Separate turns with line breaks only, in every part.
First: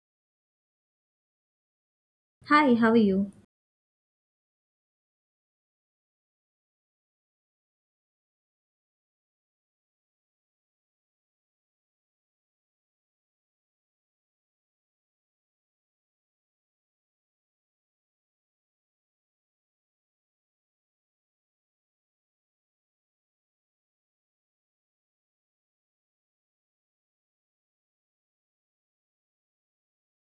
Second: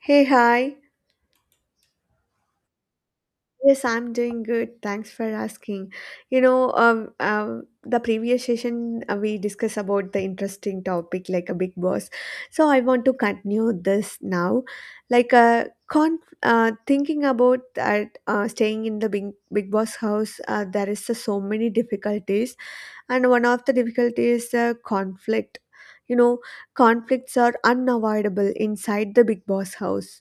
Hey, hi.
Hi, how are you?
Yes, I'm doing good. Thanks for asking. You know, the previous session we discussed about the interesting topic like a big boss. So I want to continue this now. Thinking about that, staying in the big boss house, there is so many difficulties, and one of the difficulties is conflict. You know, conflicts are unavoidable inside the big boss house.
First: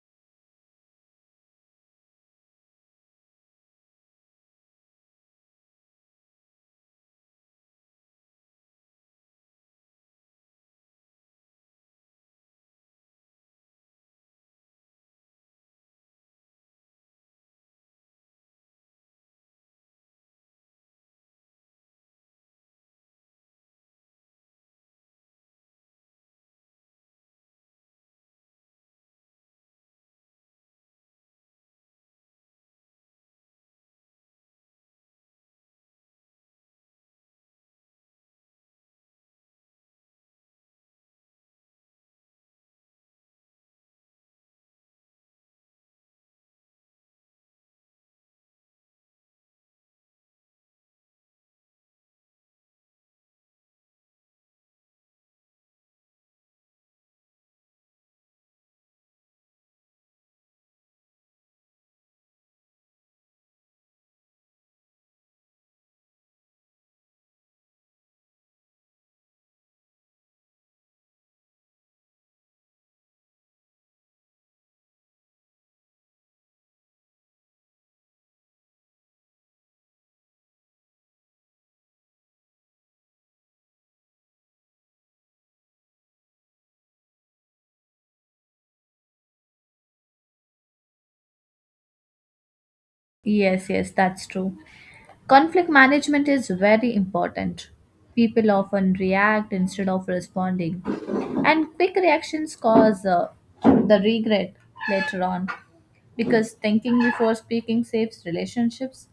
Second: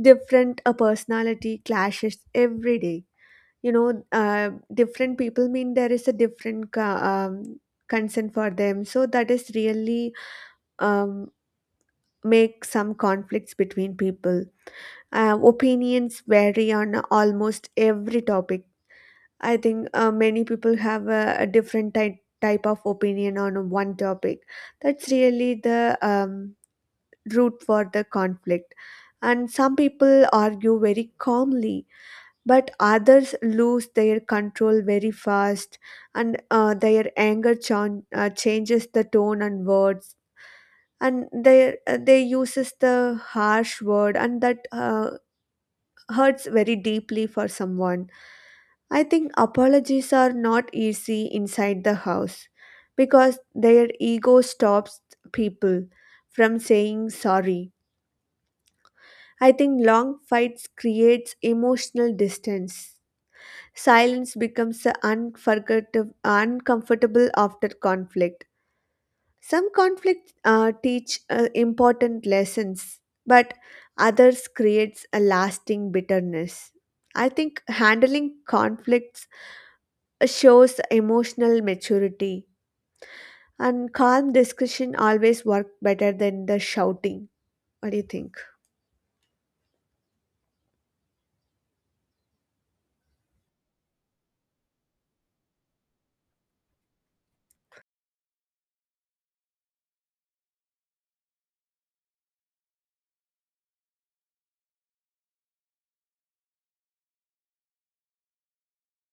Different personality clashes every day. Different people mean there is a different concern for them, so that is really um, make some conflicts between people. Opinions vary on almost every topic. I think many people have a different type of opinion on one topic. That's really the root for the conflict. And some people argue very calmly, but others lose their control very fast, and their changes the tone and words, and they uses the harsh word, and that hurts very deeply for someone. I think apologies are not easy inside the house because their ego stops people from saying sorry. I think long fights creates emotional distance. Silence becomes a unforgettable, uncomfortable after conflict. Some conflicts teach important lessons, but others creates a lasting bitterness. I think handling conflicts shows emotional maturity, and calm discussion always work better than the shouting. What do you think?
Yes, yes, that's true. Conflict management is very important. People often react instead of responding, and quick reactions cause the regret later on because thinking before speaking saves relationships,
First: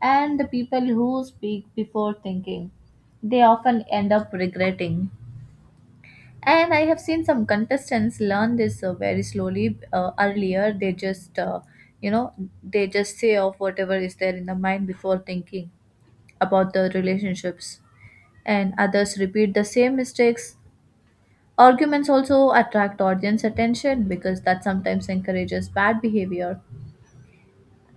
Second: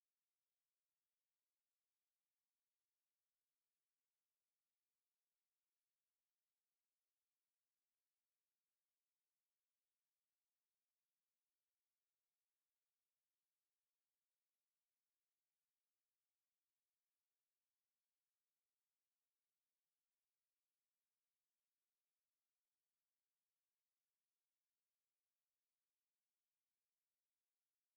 and the people who speak before thinking they often end up regretting. And I have seen some contestants learn this very slowly. Earlier, they just, you know, they just say off whatever is there in the mind before thinking about the relationships. And others repeat the same mistakes. Arguments also attract audience attention because that sometimes encourages bad behavior.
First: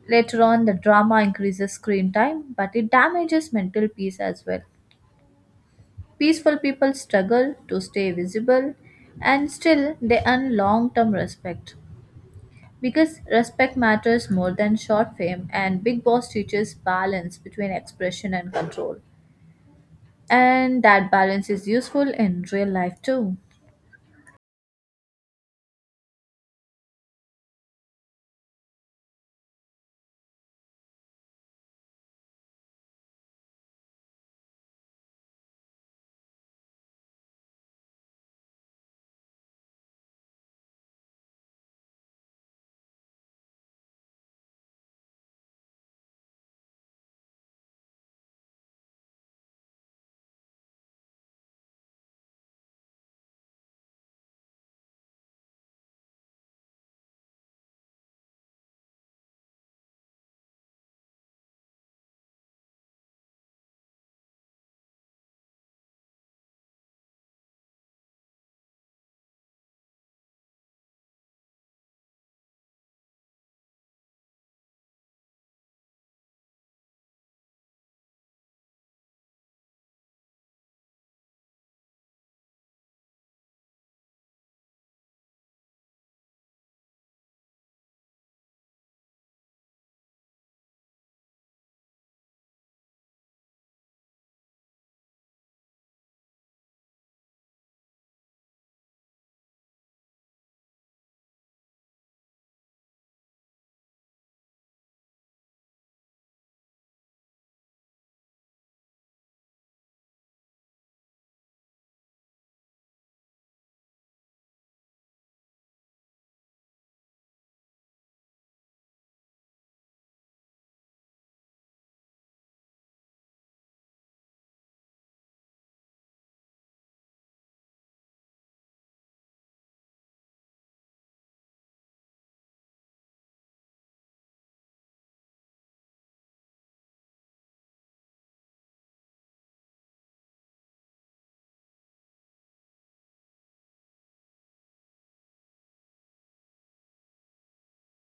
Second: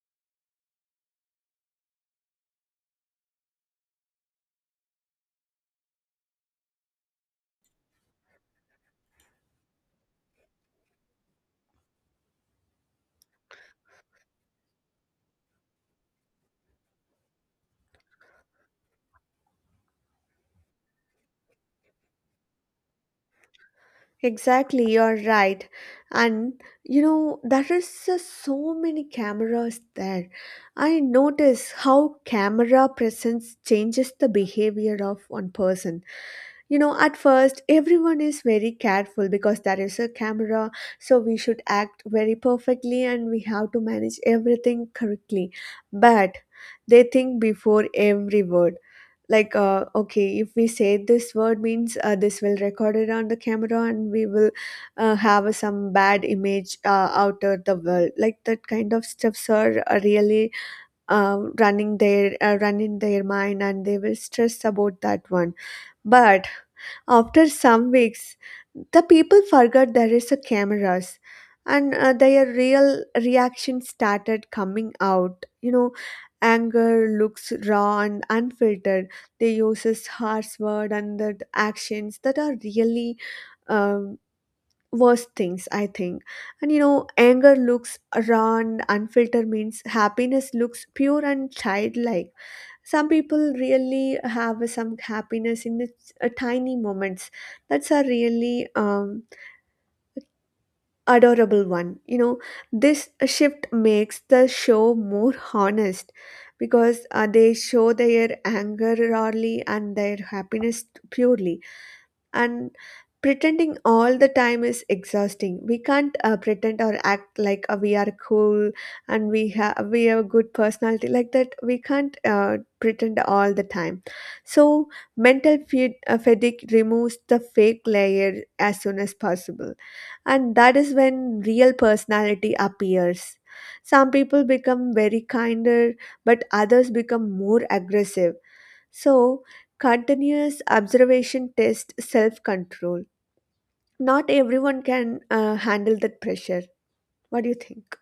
Later on, the drama increases screen time, but it damages mental peace as well. Peaceful people struggle to stay visible and still they earn long term respect. Because respect matters more than short fame, and Big Boss teaches balance between expression and control. And that balance is useful in real life too.
Exactly, you're right. And you know, there is so many cameras there. I notice how camera presence changes the behavior of one person. You know, at first, everyone is very careful because there is a camera, so we should act very perfectly and we have to manage everything correctly. But they think before every word. Okay, if we say this word means this will record it on the camera, and we will have some bad image out of the world. Like that kind of stuffs are really running their mind, and they will stress about that one. But after some weeks, the people forgot there is a cameras, and their real reaction started coming out. You know, anger looks raw and unfiltered. They uses harsh word and the actions that are really um, worst things, I think. And you know, anger looks raw and unfiltered means happiness looks pure and childlike. Some people really have some happiness in the tiny moments. That's a really adorable one, you know. This shift makes the show more honest because they show their anger rarely and their happiness purely. And pretending all the time is exhausting. We can't pretend or act like we are cool, and we have a good personality. Like that, we can't pretend all the time. So fatigue removes the fake layer as soon as possible, and that is when real personality appears. Some people become very kinder, but others become more aggressive. So, continuous observation tests self control. Not everyone can handle that pressure. What do you think?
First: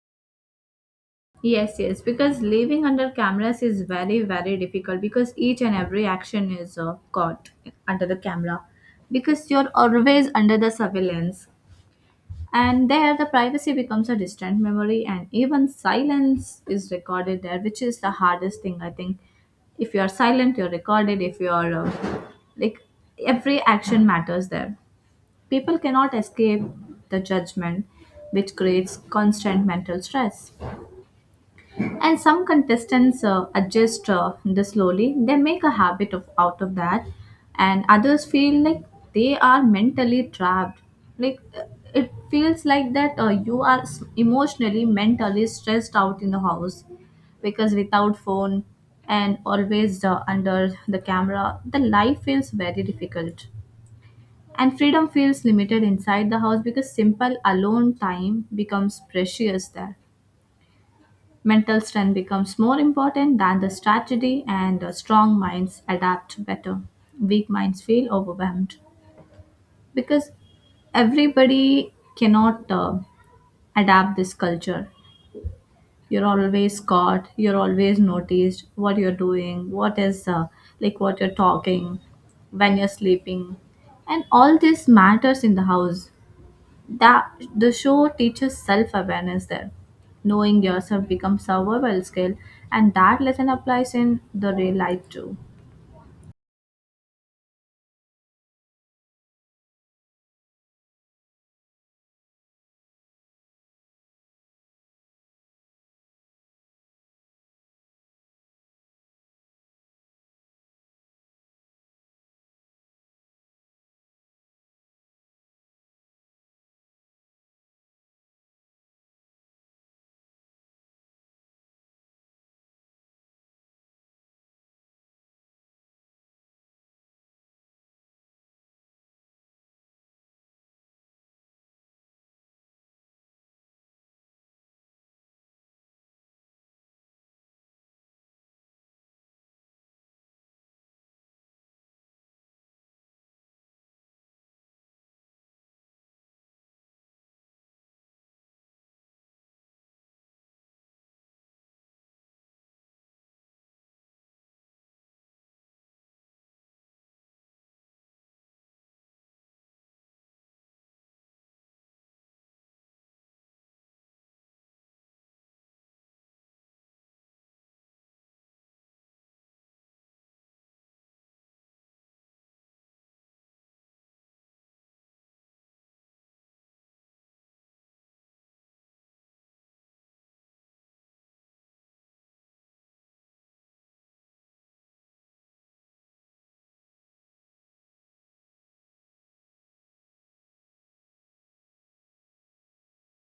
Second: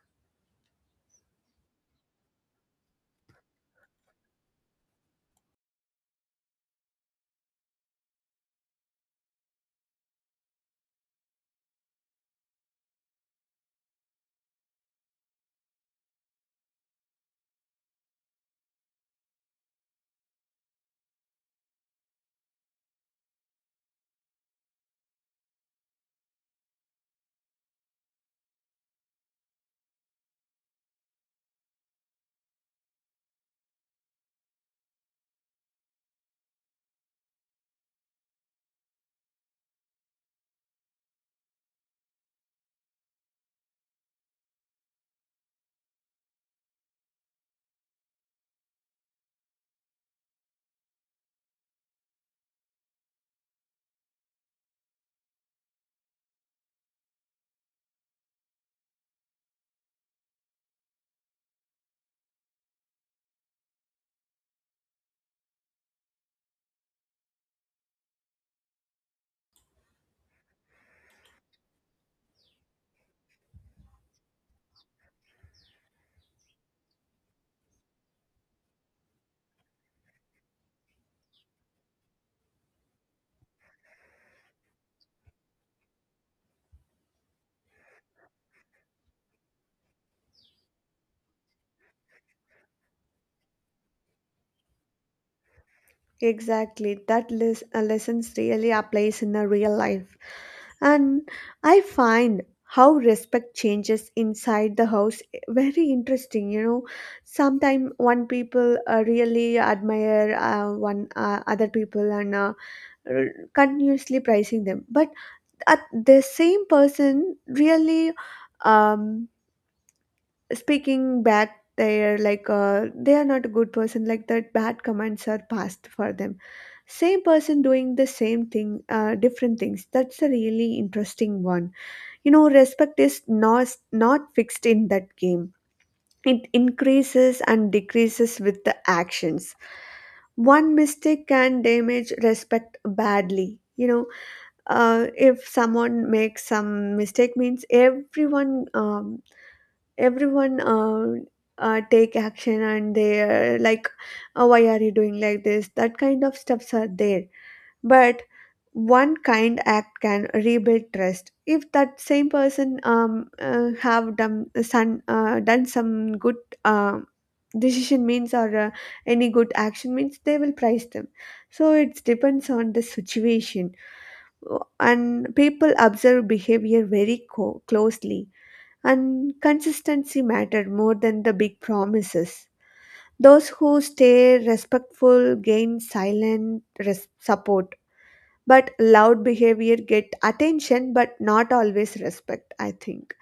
Yes, yes, because living under cameras is very, very difficult because each and every action is caught under the camera because you're always under the surveillance. And there, the privacy becomes a distant memory, and even silence is recorded there, which is the hardest thing, I think. If you are silent, you're recorded. If you are like every action matters there. People cannot escape the judgment, which creates constant mental stress, and some contestants adjust this slowly. They make a habit of out of that, and others feel like they are mentally trapped. like uh, it feels like that you are emotionally mentally stressed out in the house because without phone and always under the camera the life feels very difficult, and freedom feels limited inside the house because simple alone time becomes precious there. Mental strength becomes more important than the strategy, and strong minds adapt better. Weak minds feel overwhelmed because everybody cannot adapt this culture. You're always caught, you're always noticed what you're doing, what is like what you're talking, when you're sleeping, and all this matters in the house, that the show teaches self-awareness there. Knowing yourself becomes survival skill, and that lesson applies in the real life too.
Exactly, that lessons really applies in a real life. And I find how respect changes inside the house, eh, very interesting. You know, sometimes one people really admire one other people, and continuously praising them, but at the same person really um speaking back, they're like they are not a good person. Like that, bad comments are passed for them. Same person doing the same thing different things, that's a really interesting one. You know, respect is not fixed in that game. It increases and decreases with the actions. One mistake can damage respect badly. You know, if someone makes some mistake means everyone take action, and they like, oh, why are you doing like this? That kind of stuffs are there. But one kind act can rebuild trust. If that same person have done some good uh, decision means, or any good action means, they will prize them. So it depends on the situation, and people observe behavior very closely, and consistency mattered more than the big promises. Those who stay respectful gain silent support, but loud behavior get attention but not always respect, I think.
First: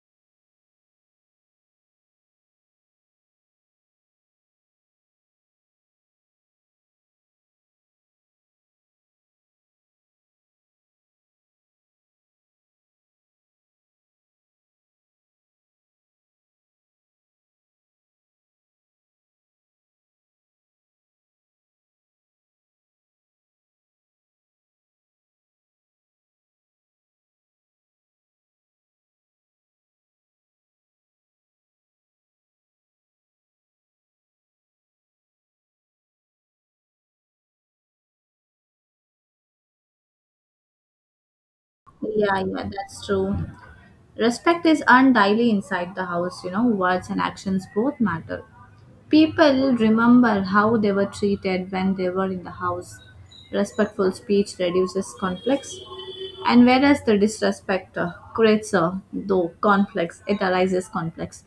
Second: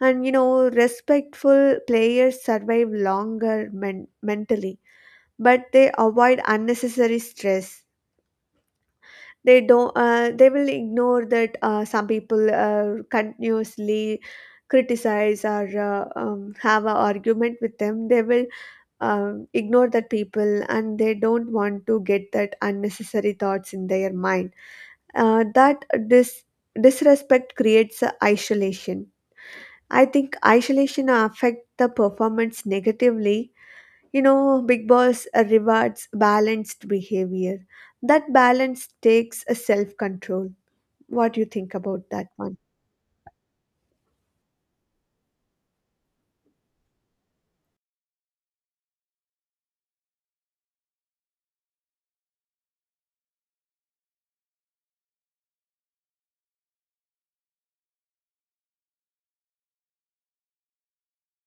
And you know, respectful players survive longer mentally, but they avoid unnecessary stress. They don't, they will ignore that. Some people continuously criticize or have an argument with them, they will ignore that people, and they don't want to get that unnecessary thoughts in their mind. That This disrespect creates a isolation. I think isolation affect the performance negatively. You know, big boss rewards balanced behavior. That balance takes a self control. What do you think about that
Yeah,
one?
yeah, that's true. Respect is earned daily inside the house, you know, words and actions both matter. People remember how they were treated when they were in the house. Respectful speech reduces conflicts, and whereas the disrespect creates, though, conflicts, it arises conflicts.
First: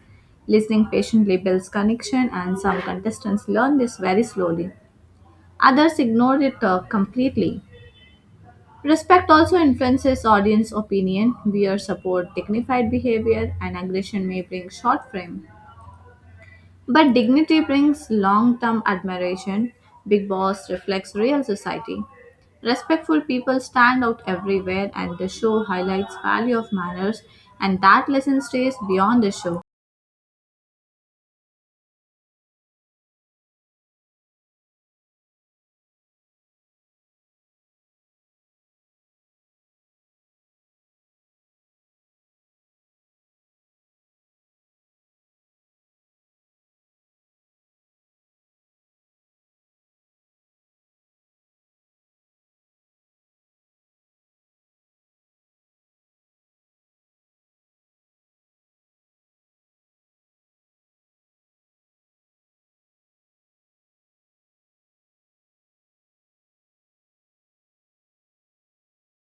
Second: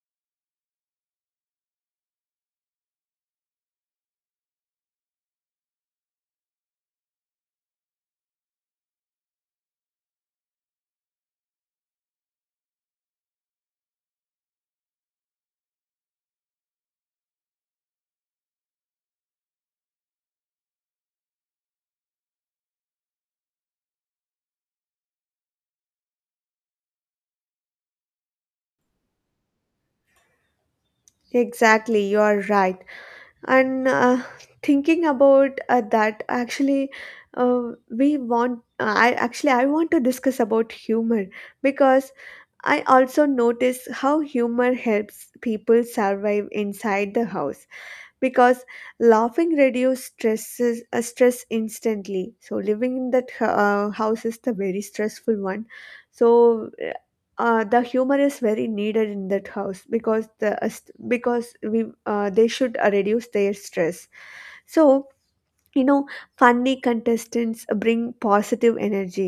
Listening patiently builds connection, and some contestants learn this very slowly. Others ignore it completely. Respect also influences audience opinion. Wear support dignified behavior, and aggression may bring short frame. But dignity brings long term admiration. Big Boss reflects real society. Respectful people stand out everywhere, and the show highlights value of manners, and that lesson stays beyond the show.
Exactly, you are right. And thinking about that, actually, uh, we want. I actually I want to discuss about humor, because I also notice how humor helps people survive inside the house. Because laughing reduces stress instantly. So living in that house is the very stressful one. So the humor is very needed in that house, because because we they should reduce their stress. So you know, funny contestants bring positive energy.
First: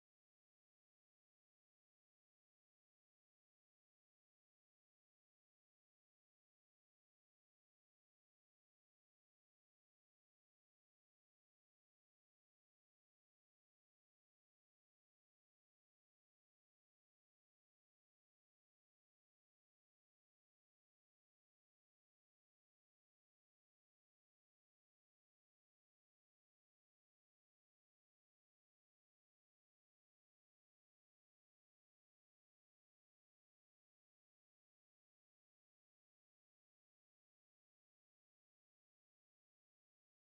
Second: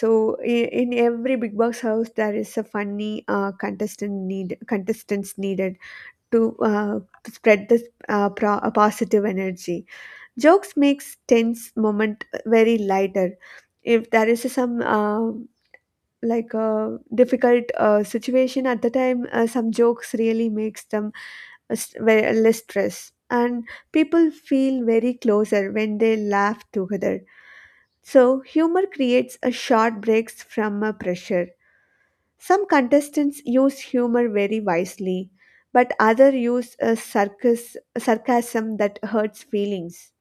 So in every big box house there is a funny contestants needed to spread this positive energy. Jokes makes tense moment very lighter. If there is some like a difficult situation at the time, some jokes really makes them very less stress, and people feel very closer when they laugh together. So humor creates a short breaks from a pressure. Some contestants use humor very wisely, but others use a circus, sarcasm that hurts feelings.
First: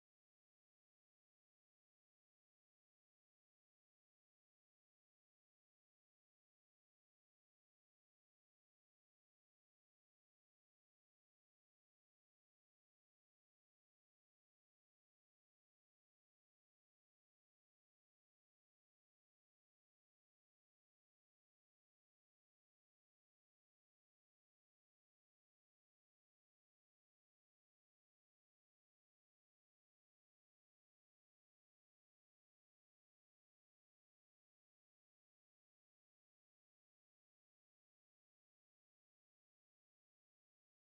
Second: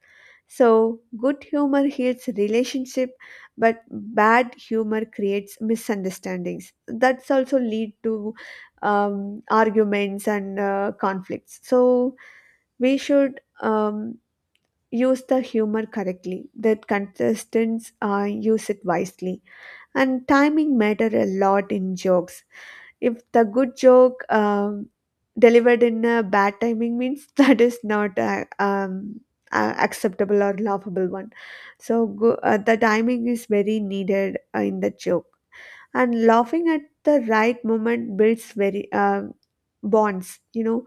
So, good humor heals relationship, but bad humor creates misunderstandings. That's also lead to arguments and conflicts. So, we should use the humor correctly. That contestants use it wisely, and timing matter a lot in jokes. If the good joke delivered in a bad timing means that is not a, a acceptable or laughable one. So the timing is very needed in the joke, and laughing at the right moment builds very bonds. You know,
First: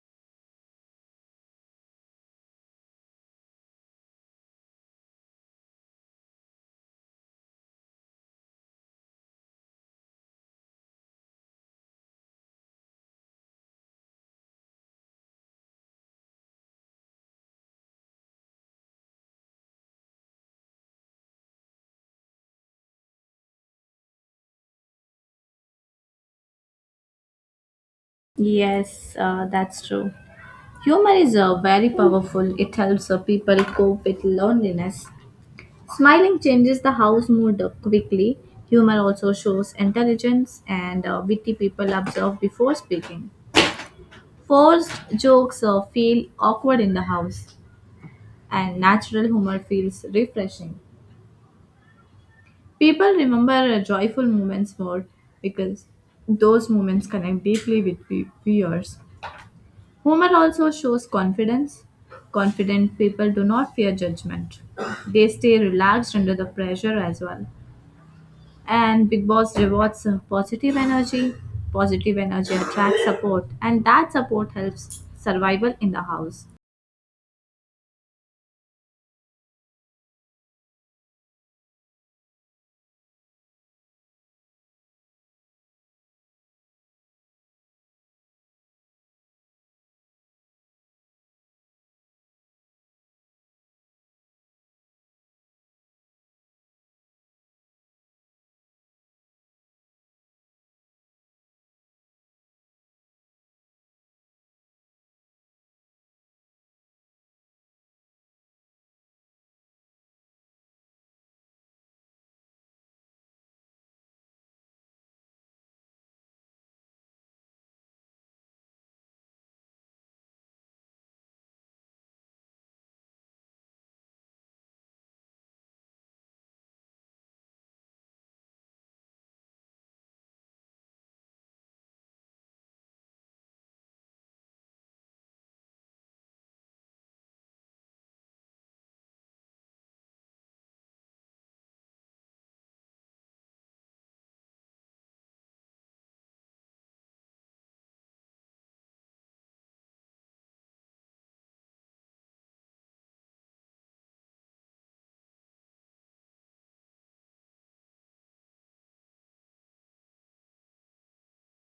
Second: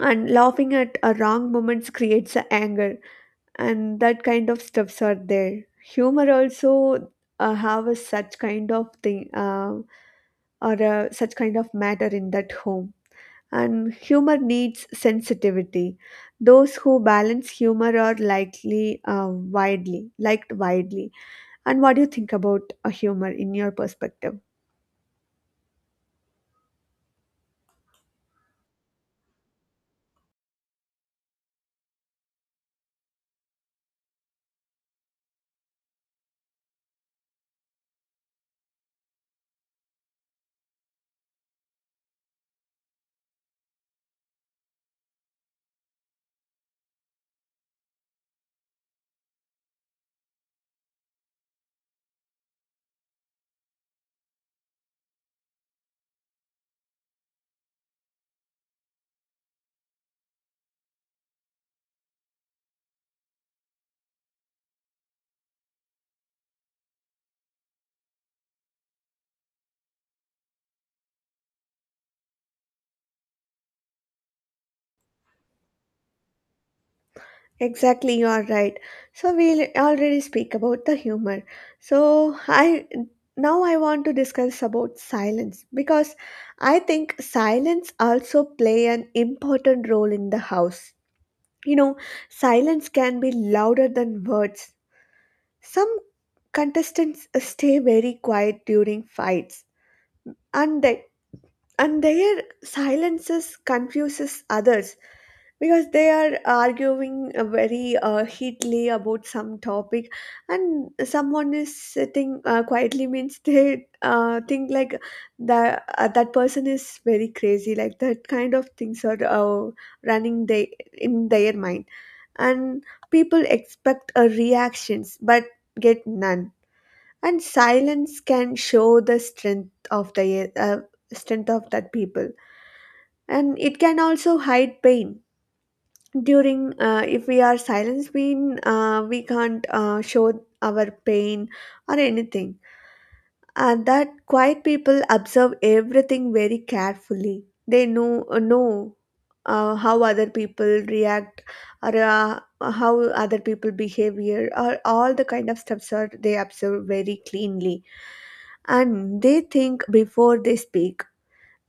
and laughing at a wrong moments creates a anger, and that kind of stuffs are there. Humor also have a such kind of thing. Or such kind of matter in that home. And humor needs sensitivity. Those who balance humor are likely widely liked widely. And what do you think about humor in your perspective?
Yes, that's true. Humor is very powerful. It helps people cope with loneliness. Smiling changes the house mood quickly. Humor also shows intelligence, and witty people observe before speaking. Forced jokes feel awkward in the house, and natural humor feels refreshing. People remember joyful moments more because those moments connect deeply with viewers. Humor also shows confidence. Confident people do not fear judgment, they stay relaxed under the pressure as well. And Big Boss rewards positive energy. Positive energy attracts support, and that support helps survival in the house.
Exactly, you are right. So we already speak about the humor. So I now I want to discuss about silence, because I think silence also play an important role in the house. You know, silence can be louder than words. Some contestants stay very quiet during fights, and they and their silences confuses others, because they are arguing very heatedly about some topic, and someone is sitting quietly means they think like that that person is very crazy. Like that kind of things are running they in their mind. And people expect a reactions but get none. And silence can show the strength of that people. And it can also hide pain. During if we are silenced, we can't show our pain or anything. And that quiet people observe everything very carefully. They know how other people react, or how other people behavior, or all the kind of stuffs are they observe very cleanly. And they think before they speak.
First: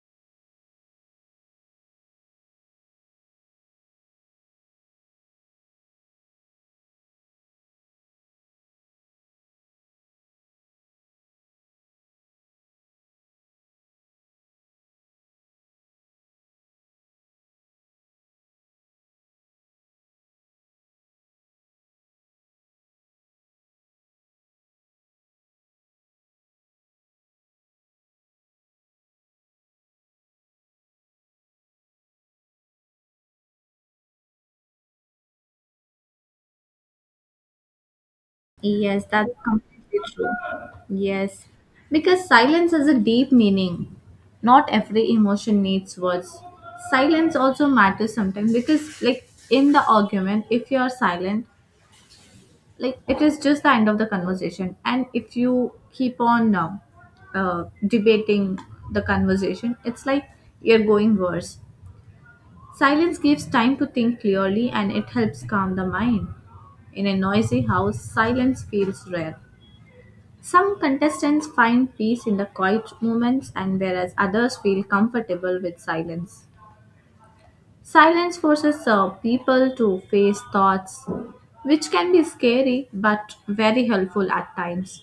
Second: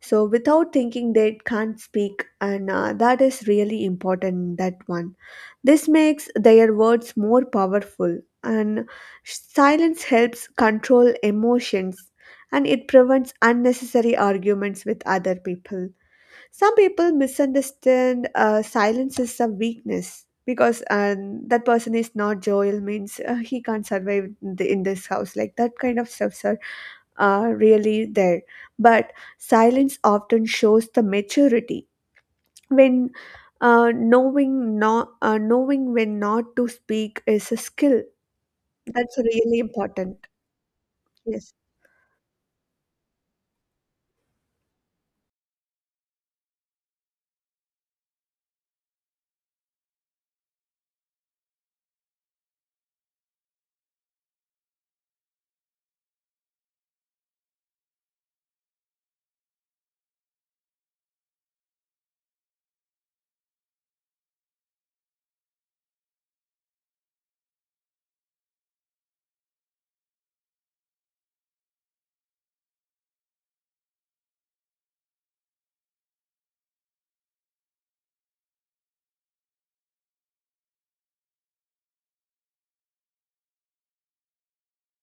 So without thinking they can't speak, and that is really important, that one. This makes their words more powerful, and silence helps control emotions, and it prevents unnecessary arguments with other people. Some people misunderstand silence as a weakness, because that person is not jovial, means he can't survive in, the, in this house. Like that kind of stuffs are really there. But silence often shows the maturity. When knowing when not to speak is a skill,
Yes,
that's
that's
really
completely
important.
true. Yes,
Yes,
because silence has a deep meaning. Not every emotion needs words. Silence also matters sometimes because, like in the argument, if you are silent, like it is just the end of the conversation, and if you keep on debating the conversation it's like you're going worse. Silence gives time to think clearly, and it helps calm the mind. In a noisy house silence feels rare. Some contestants find peace in the quiet moments, and whereas others feel comfortable with silence. Silence forces people to face thoughts, which can be scary but very helpful at times.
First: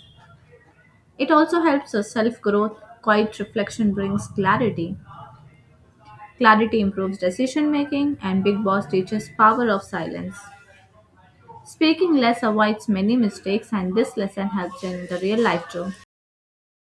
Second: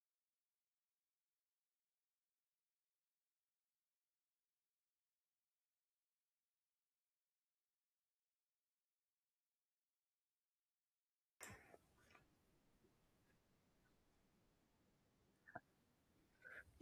It also helps us self growth. Quiet reflection brings clarity. Clarity improves decision making, and Big Boss teaches power of silence. Speaking less avoids many mistakes, and this lesson helps in the real life too.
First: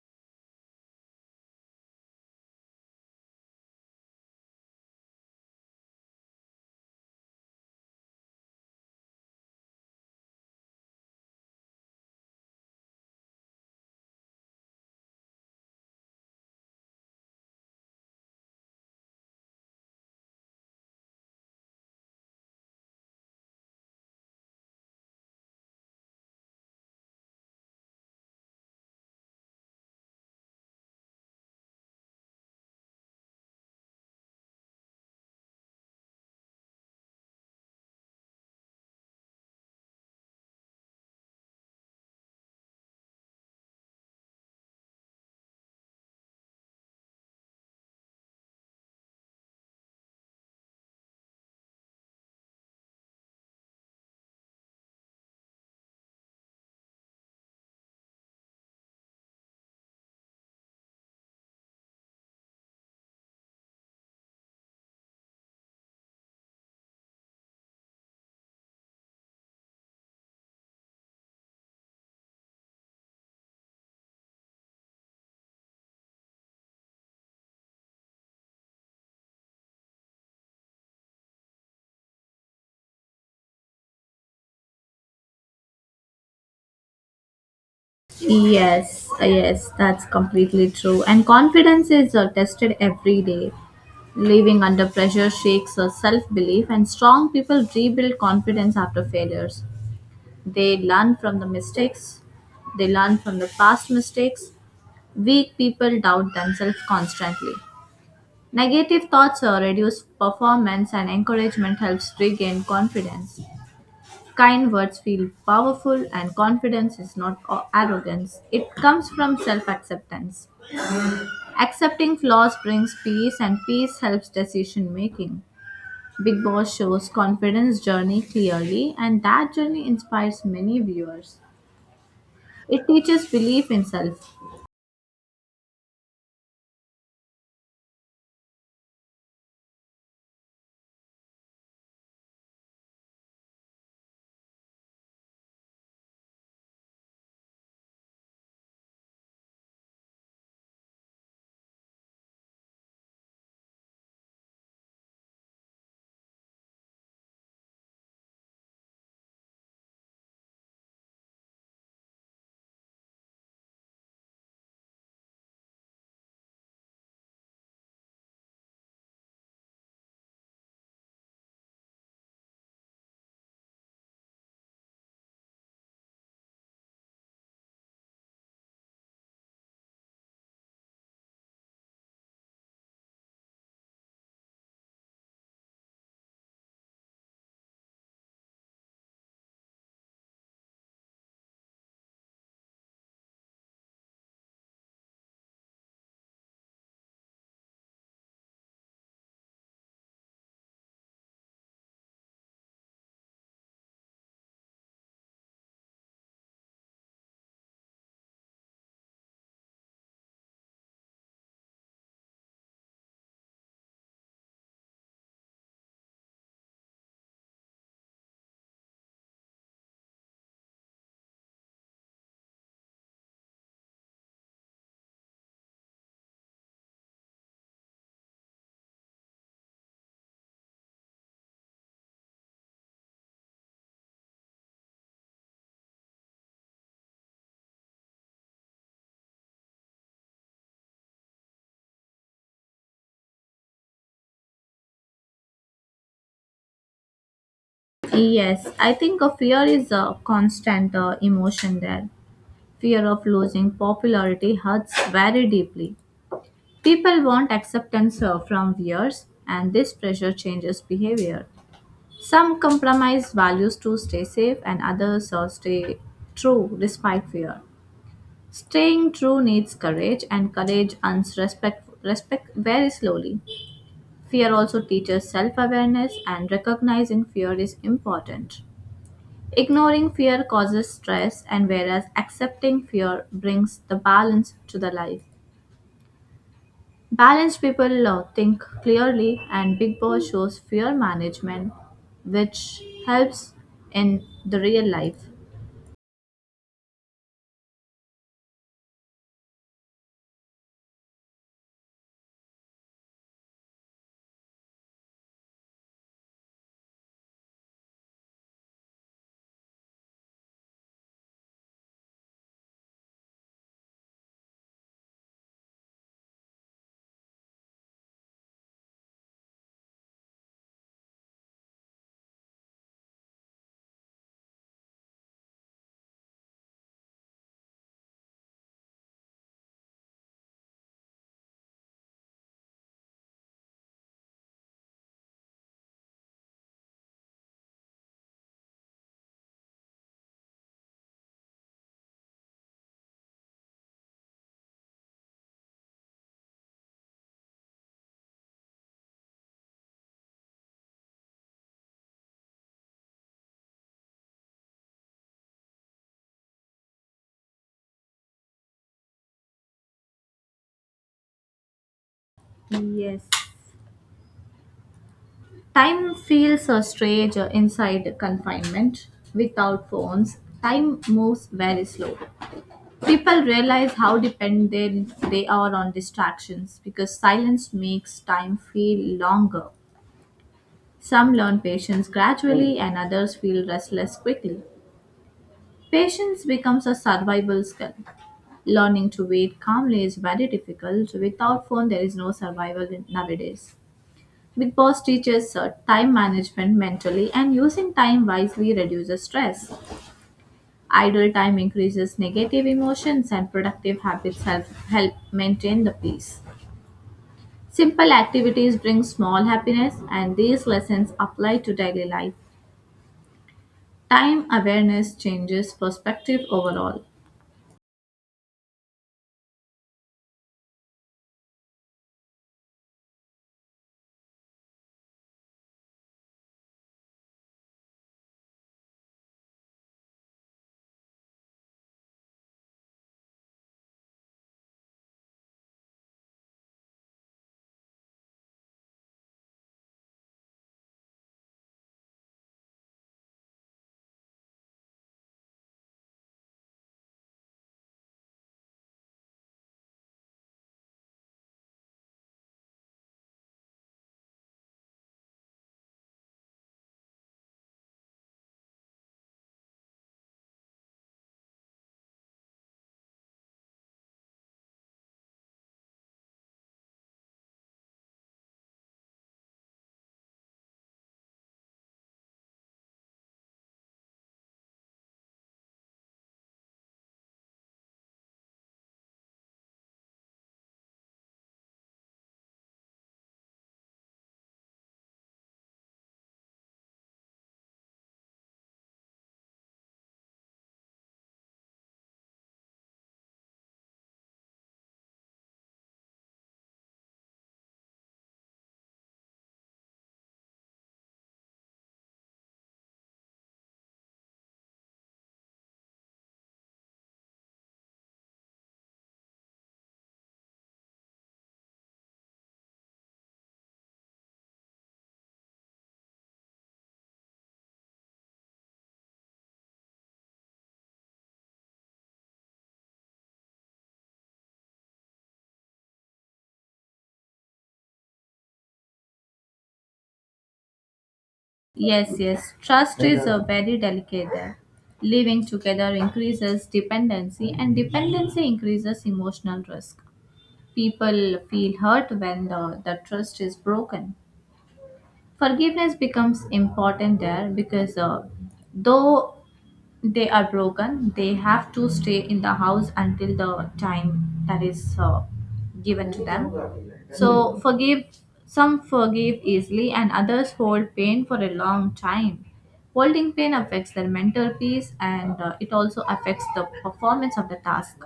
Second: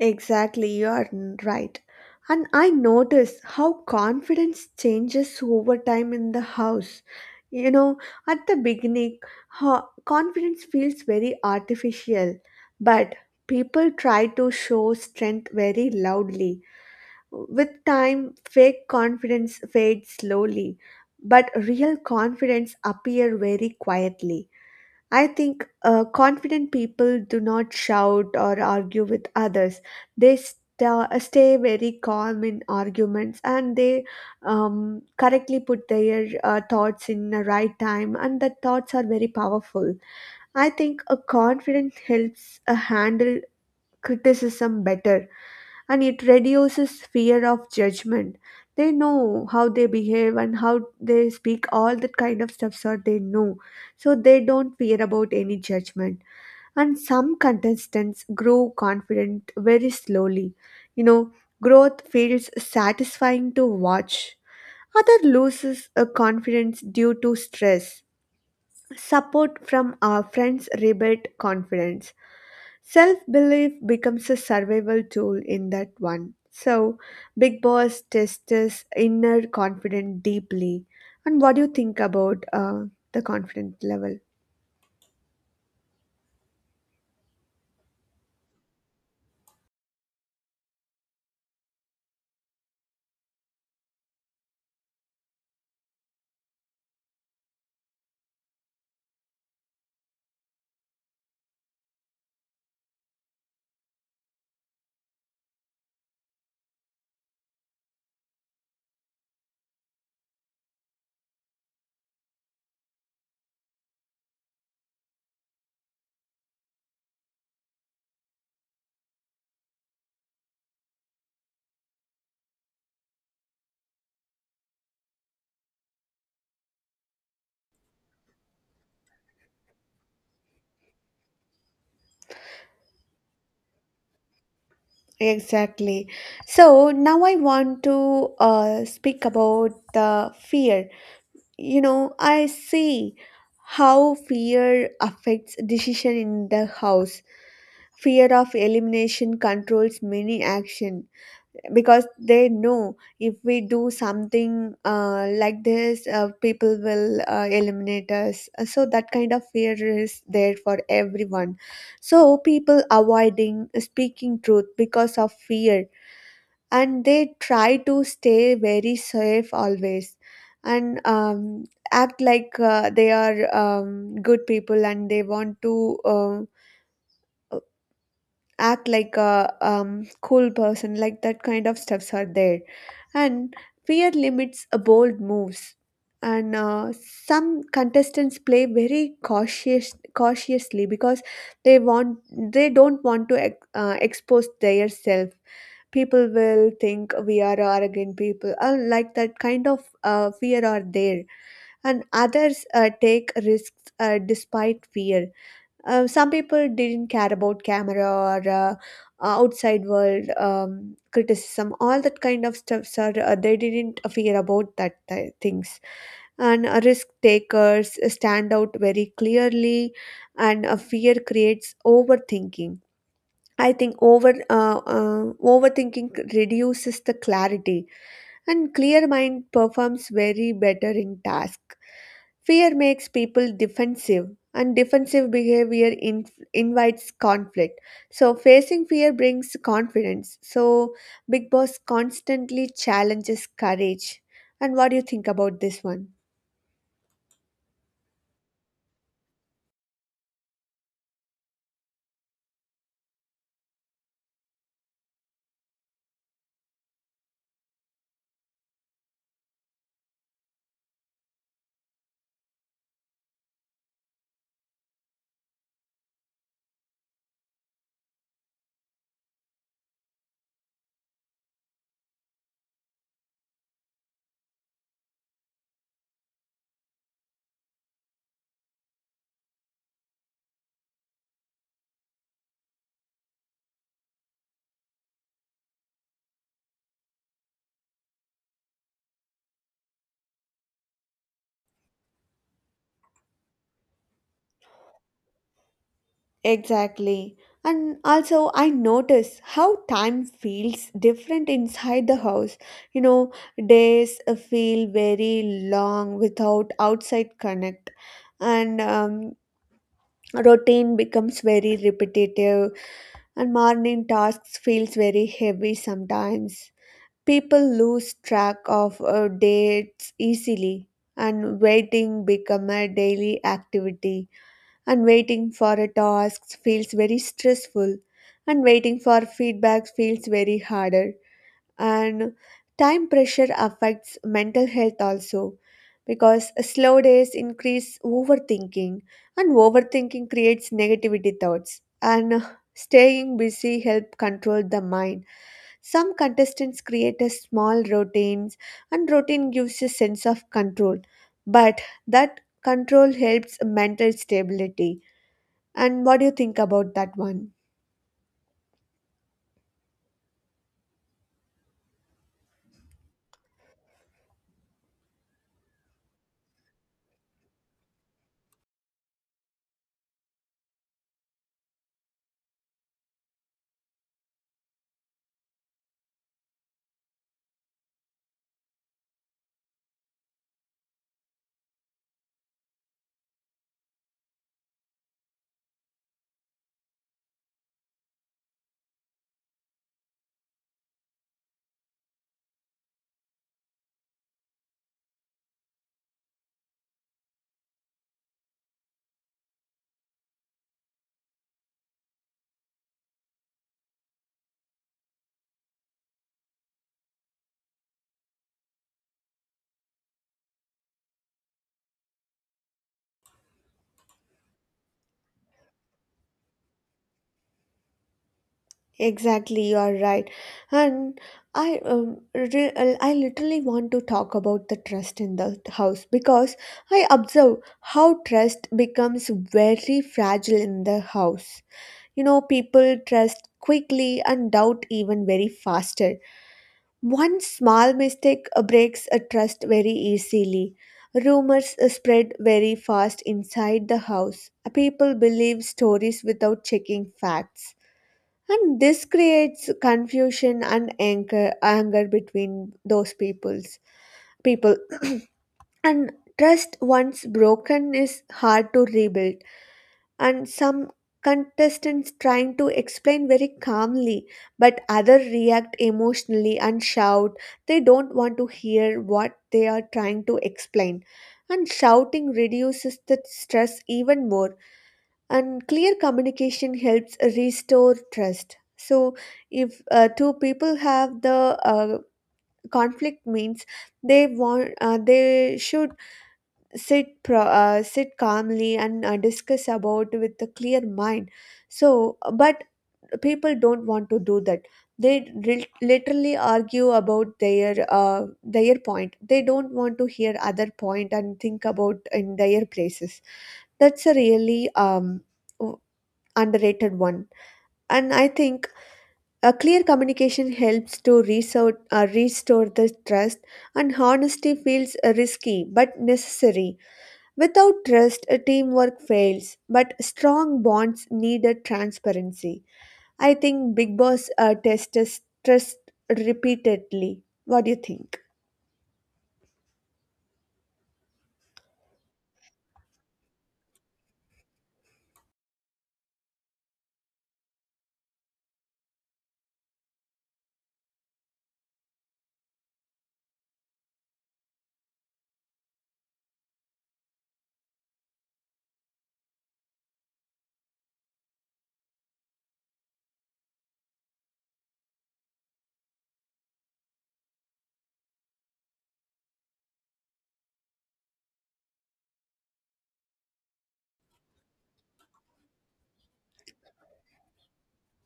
exactly, you are right. And I notice how confidence changes over time in the house. You know, at the beginning, ho- confidence feels very artificial, but people try to show strength very loudly. With time, fake confidence fades slowly, but real confidence appear very quietly. I think confident people do not shout or argue with others. They stay very calm in arguments, and they correctly put their thoughts in the right time, and the thoughts are very powerful. I think a confident helps handle criticism better, and it reduces fear of judgment. They know how they behave and how they speak, all that kind of stuff, so they know, so they don't fear about any judgment. And some contestants grow confident very slowly, you know growth feels satisfying to watch. Other loses a confidence due to stress. Support from our friends rebuild confidence. Self belief becomes a survival tool in that one. So, Big Boss tests his inner confidence deeply. And what do you think about the confidence level?
Yes, yes, that's completely true. And confidence is tested every day. Living under pressure shakes our self belief, and strong people rebuild confidence after failures. They learn from the mistakes, they learn from the past mistakes. Weak people doubt themselves constantly. Negative thoughts reduce performance, and encouragement helps regain confidence. Kind words feel powerful, and confidence is not arrogance, it comes from self acceptance. Accepting flaws brings peace, and peace helps decision making. Big Boss shows confidence journey clearly, and that journey inspires many viewers. It teaches belief in self.
Exactly. So, now I want to speak about the fear. You know, I see how fear affects decision in the house. Fear of elimination controls many action, because they know if we do something like this, people will eliminate us. So that kind of fear is there for everyone, so people avoiding speaking truth because of fear, and they try to stay very safe always, and act like they are good people, and they want to act like a cool person, like that kind of stuffs are there. And fear limits a bold moves, and some contestants play very cautiously, because they want, they don't want to expose their self. People will think we are arrogant people, like that kind of fear are there. And others take risks despite fear. Uh, some people didn't care about camera or outside world criticism, all that kind of stuff. Sir, they didn't fear about things. And risk takers stand out very clearly, and fear creates overthinking. I think overthinking reduces the clarity, and clear mind performs very better in task. Fear makes people defensive, and defensive behavior invites conflict. So facing fear brings confidence. So Big Boss constantly challenges courage. And what do you think about this one?
Yes, I think a fear is a constant emotion there. Fear of losing popularity hurts very deeply. People want acceptance from viewers, and this pressure changes behavior. Some compromise values to stay safe, and others stay true despite fear. Staying true needs courage, and courage earns respect, respect very slowly. Fear also teaches self awareness, and recognizing fear is important. Ignoring fear causes stress, and whereas accepting fear brings the balance to the life. Balanced people think clearly, and Big Boss shows fear management, which helps in the real life.
Exactly. And also, I notice how time feels different inside the house. You know, days feel very long without outside connect, and routine becomes very repetitive, and morning tasks feels very heavy sometimes. People lose track of dates easily, and waiting become a daily activity, and waiting for a task feels very stressful, and waiting for feedback feels very harder, and time pressure affects mental health also, because slow days increase overthinking, and overthinking creates negativity thoughts, and staying busy help control the mind. Some contestants create a small routines, and routine gives a sense of control, but that control helps mental stability. And what do you think about that one?
Yes. Time feels strange inside confinement without phones. Time moves very slow. People realize how dependent they are on distractions because silence makes time feel longer. Some learn patience gradually, and others feel restless quickly. Patience becomes a survival skill. Learning to wait calmly is very difficult. Without phone, there is no survival nowadays. Big Boss teaches time management mentally, and using time wisely reduces stress. Idle time increases negative emotions, and productive habits help maintain the peace. Simple activities bring small happiness, and these lessons apply to daily life. Time awareness changes perspective overall.
Exactly, you are right. And I I literally want to talk about the trust in the house, because I observe how trust becomes very fragile in the house. You know, people trust quickly and doubt even very faster. One small mistake breaks a trust very easily. Rumors spread very fast inside the house. People believe stories without checking facts. And this creates confusion and anger between those peoples, people. And trust once broken is hard to rebuild, and some contestants trying to explain very calmly, but others react emotionally and shout. They don't want to hear what they are trying to explain, and shouting reduces the stress even more, and clear communication helps restore trust. So if two people have the conflict means, they want they should sit calmly and discuss about with a clear mind. So but people don't want to do that. They literally argue about their point, they don't want to hear other point and think about in their places. That's a really w- underrated one. And I think a clear communication helps to restore the trust, and honesty feels risky but necessary. Without trust, a teamwork fails, but strong bonds need a transparency. I think Big Boss tests us trust repeatedly. What do you think?
Yes, yes, trust is a very delicate there. Living together increases dependency, and dependency increases emotional risk. People feel hurt when the trust is broken. Forgiveness becomes important there because though they are broken they have to stay in the house until the time that is given to them. So forgive, some forgive easily, and others hold pain for a long time. Holding pain affects their mental peace, and it also affects the performance of the task.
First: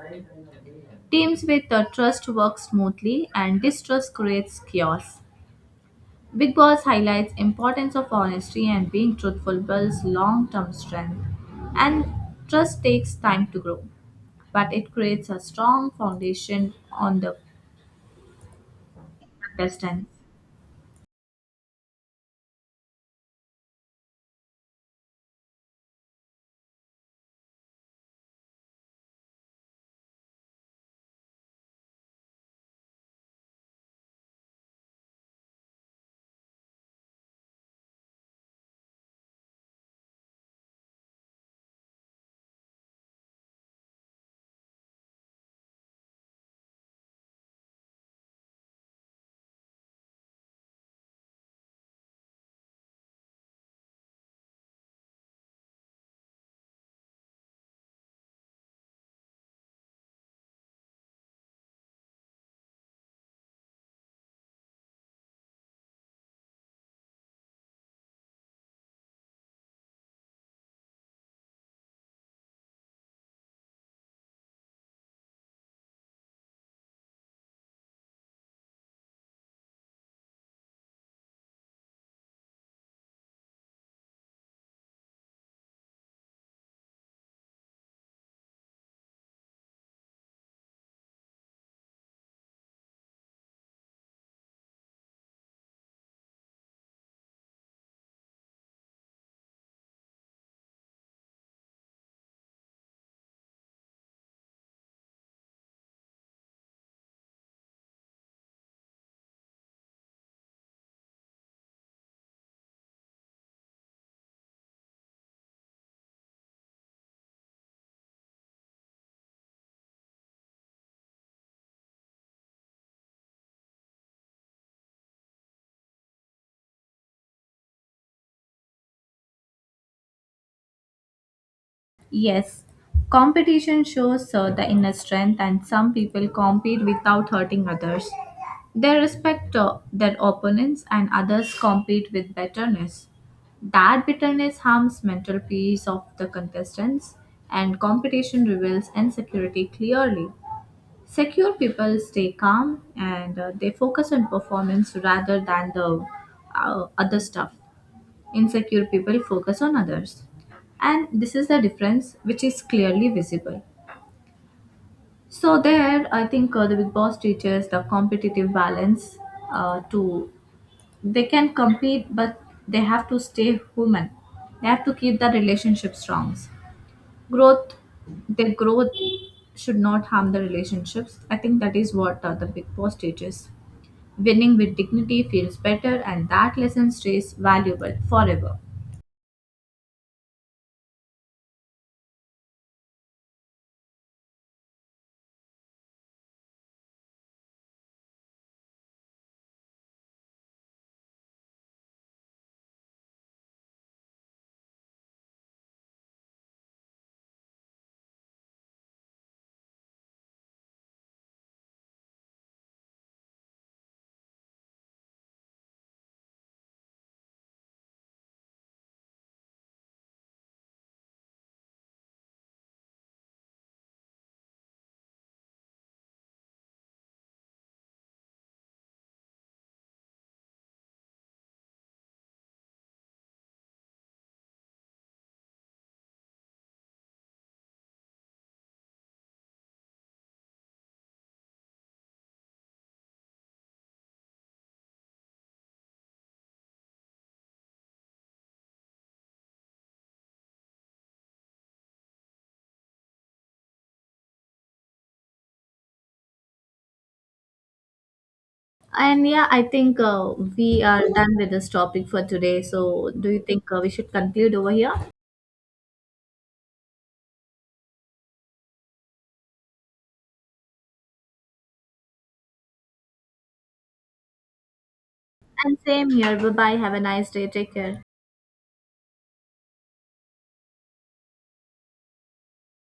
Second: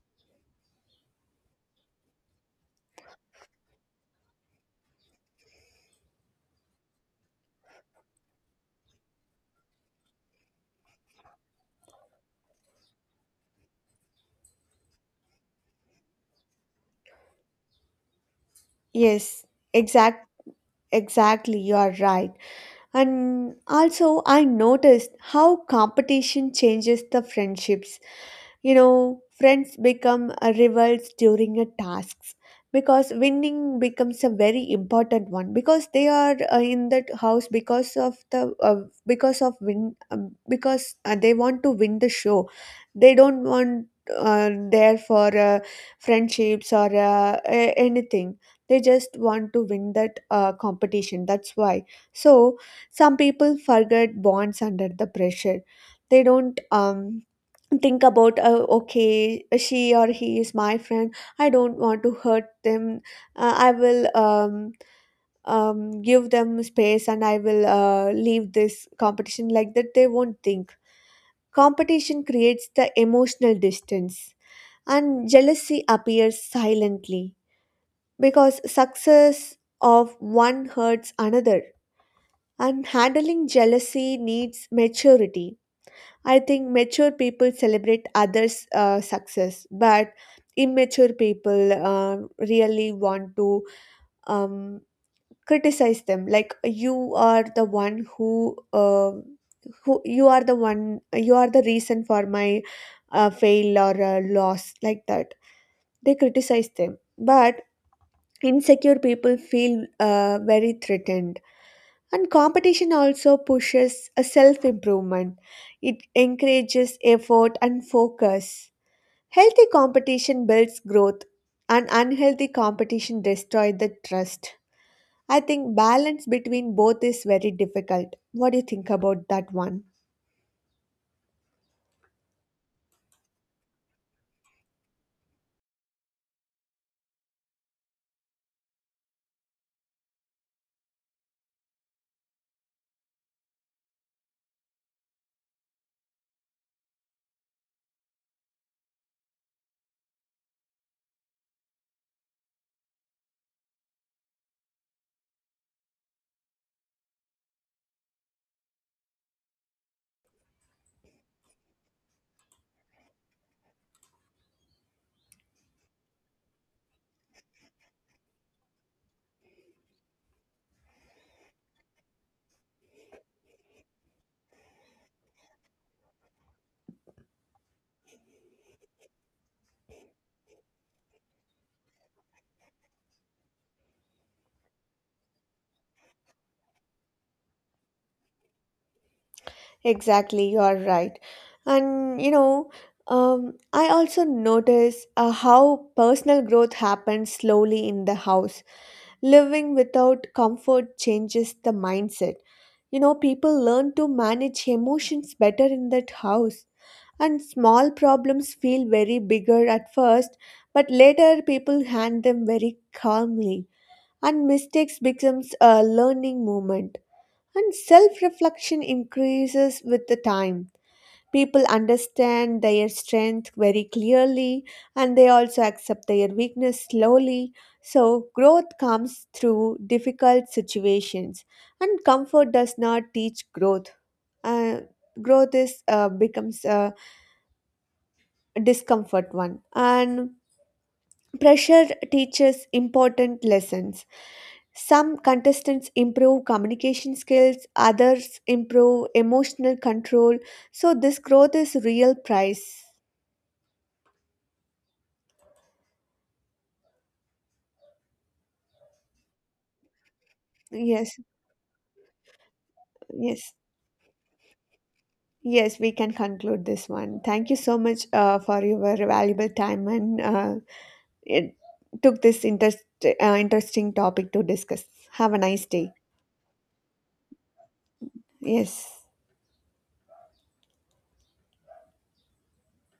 Teams with trust work smoothly, and distrust creates chaos. Big Boss highlights importance of honesty, and being truthful builds long-term strength, and trust takes time to grow, but it creates a strong foundation on the
Yes,
best end.
exact, exactly. You are right. And also, I noticed how competition changes the friendships. You know, friends become rivals during a tasks, because winning becomes a very important one, because they are in that house because of the because of win, because they want to win the show. They don't want there for friendships or anything. They just want to win that competition. That's why. So some people forget bonds under the pressure. They don't think about okay, she or he is my friend, I don't want to hurt them, I will give them space, and I will leave this competition, like that they won't think. Competition creates the emotional distance, and jealousy appears silently, because success of one hurts another, and handling jealousy needs maturity. I think mature people celebrate others' success, but immature people really want to um, criticize them. Like, you are the one who, who, you are the one, you are the reason for my fail or loss. Like that, they criticize them. But insecure people feel very threatened. And competition also pushes a self improvement. It encourages effort and focus. Healthy competition builds growth, and unhealthy competition destroys the trust. I think balance between both is very difficult. What do you think about that one?
Yes, competition shows the inner strength, and some people compete without hurting others. They respect their opponents, and others compete with bitterness. That bitterness harms mental peace of the contestants, and competition reveals insecurity clearly. Secure people stay calm, and they focus on performance rather than the other stuff. Insecure people focus on others. And this is the difference which is clearly visible. So, there, I think the Big Boss teaches the competitive balance to they can compete, but they have to stay human. They have to keep the relationship strong. Growth, their growth should not harm the relationships. I think that is what the Big Boss teaches. Winning with dignity feels better, and that lesson stays valuable forever.
Exactly, you are right. And you know, I also notice how personal growth happens slowly in the house. Living without comfort changes the mindset. You know, people learn to manage emotions better in that house. And small problems feel very bigger at first, but later people hand them very calmly. And mistakes becomes a learning moment. And self-reflection increases with the time. People understand their strength very clearly, and they also accept their weakness slowly. So, growth comes through difficult situations, and comfort does not teach growth. Uh, growth is becomes a discomfort one, and pressure teaches important lessons. Some contestants improve communication skills, others improve emotional control. So, this growth is real price.
And yeah, I think we are
Yes.
done with this topic for today. So, do you
Yes,
think we should conclude over here?
yes, we can conclude this one. Thank you so much for your valuable time, and it took this interesting topic to discuss. Have a nice
And
day.
same here. Bye bye. Have a nice day. Take care.
Yes.